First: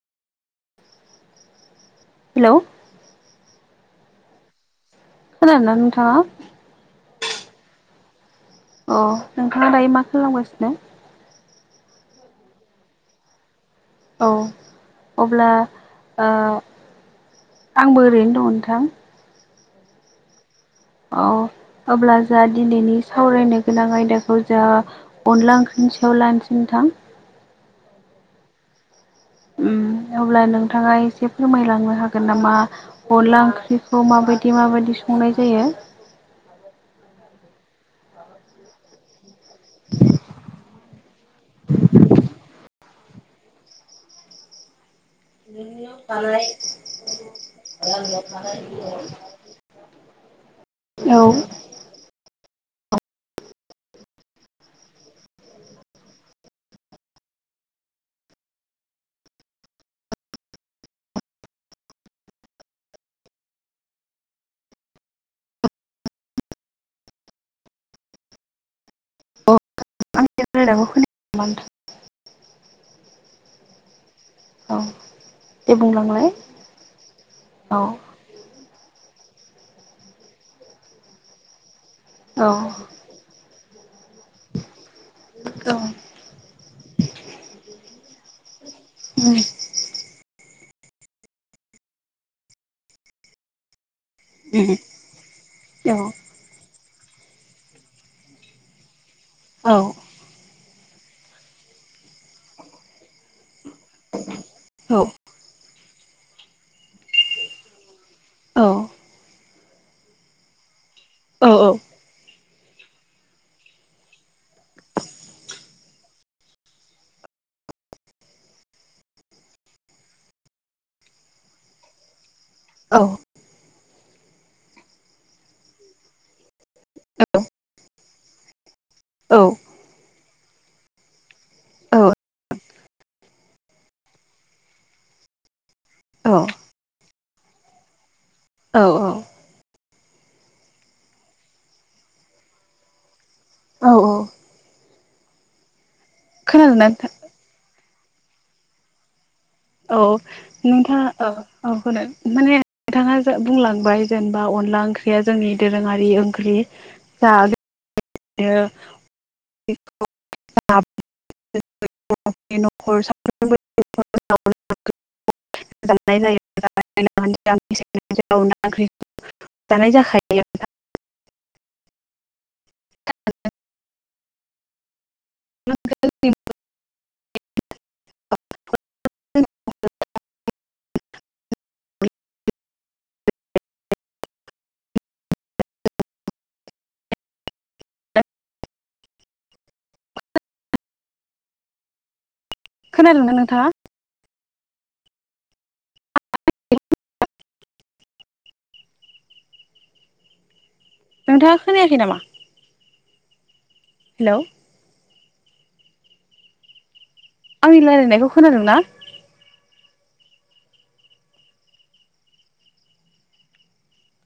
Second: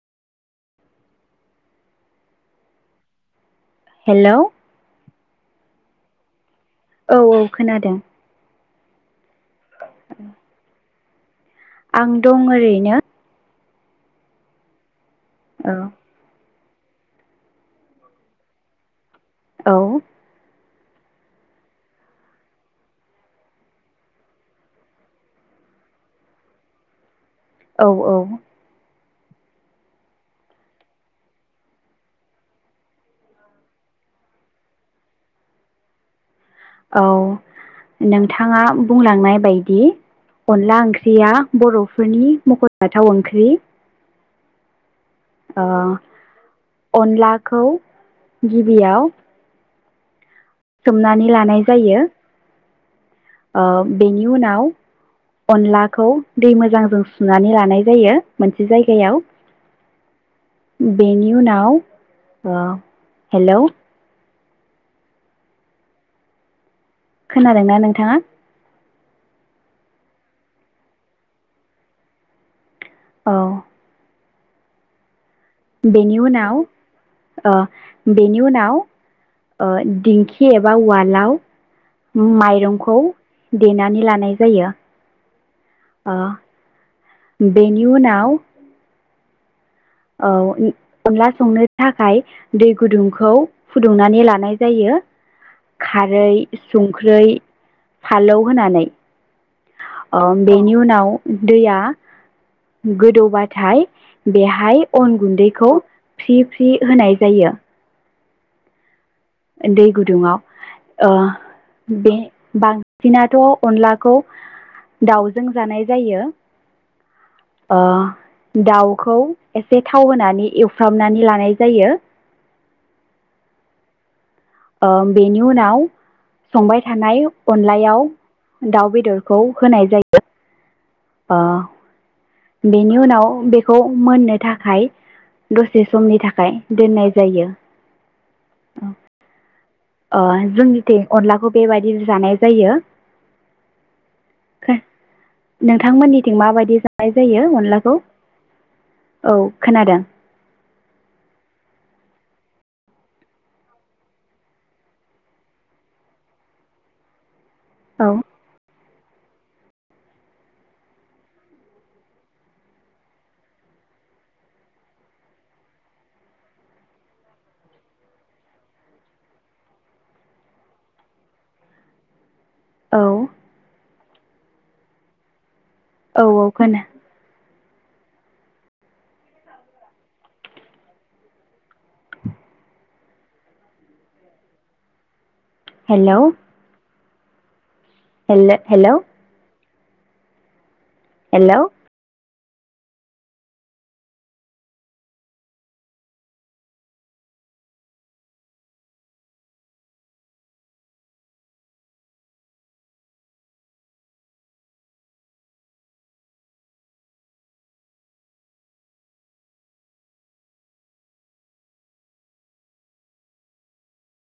hello hello खोनादों ना नोंथां औ औ खोनादों अ नोंथाङा दायो मा खालामगासिनो आं दं ओरैनो औ अब्ला औ आंबो ओरैनो दं नोंथां औ अ अब्ला जा दिनैनि सावरायनो गोनां आयदाखौ जा अनला ओख्रिनि सायाव लाखिनोसै नोंथां औ औ उम अब्ला नोंथाङा एसे फोरमायलांनो हागोन नामा अनला ओंख्रिखौ माबायदि माबायदि संनाय जायो औ [unintelligible] नोंथाङा बुंलांनाय बायदि अनला ओंख्रिया बर'फोरनि मख'जाथाव ओंख्रि ओ अनलाखौ गिबियाव [unintelligible] औ सोमनानै लानाय जायो बेनि उनाव अनलाखौ दै मोजांजों सुनानै लानाय जायो मोनसे जायगायाव बेनि उनाव हेलौ खोनादोंना नोंथाङा अ आंनि रायज्लायनायखौ खोनायाखै नामा नोंथां औ औ दे बेनि बुंलांलाय उनाव अ औ बेनि उनाव ओ दिंखि एबा उवालाव औ माइरंखौ देनानै लानाय जायो औ ओ बेनि उनाव उम औ अनला संनो थाखाय दै गुदुंखौ फुदुंनानै लानाय जायो उम खारै संख्रि फालौ होनानै औ नि उनाव दैया गोदौबाथाय बेहाय औ अन गुन्दैखौ फ्रि फ्रि होनाय जायो औ दै गुदुङआव औ औ बे बांसिनाथ' अनलाखौ दाउजों जानाय जायो दाउखौ एसे थाव होनानै एवफ्रामनानै लानाय जायो औ बेनि उनाव संबाय थानाय अनलायाव दाउ बेदरखौ होनाय जायो बेनि उनाव बेखौ मोननो थाखाय दसे समनि थाखाय दोननाय जायो औ औ जोंनिथिं अनलाखौ बेबायदि जानाय जायो औ औ नोंथांमोननिथिं माबायदि नोंथां जानाय जायो अनलाखौ औ खोनादों औ नोंथाङा औ होनो माने नोंथाङा बुंलांबाय जेनेबा अनला ओंख्रिया जोंनि दोरोङारि ओंख्रि जा औ बे [unintelligible] [unintelligible] जानाय जाखायो नोंथां औ औ औ खोनादों आ हेल' हेल हेल' हेल' खोनादोंना नोंथाङा नोंथाङा खोनायाखै नामा हेल' आंनि रायलायनायखौ खोनादों ना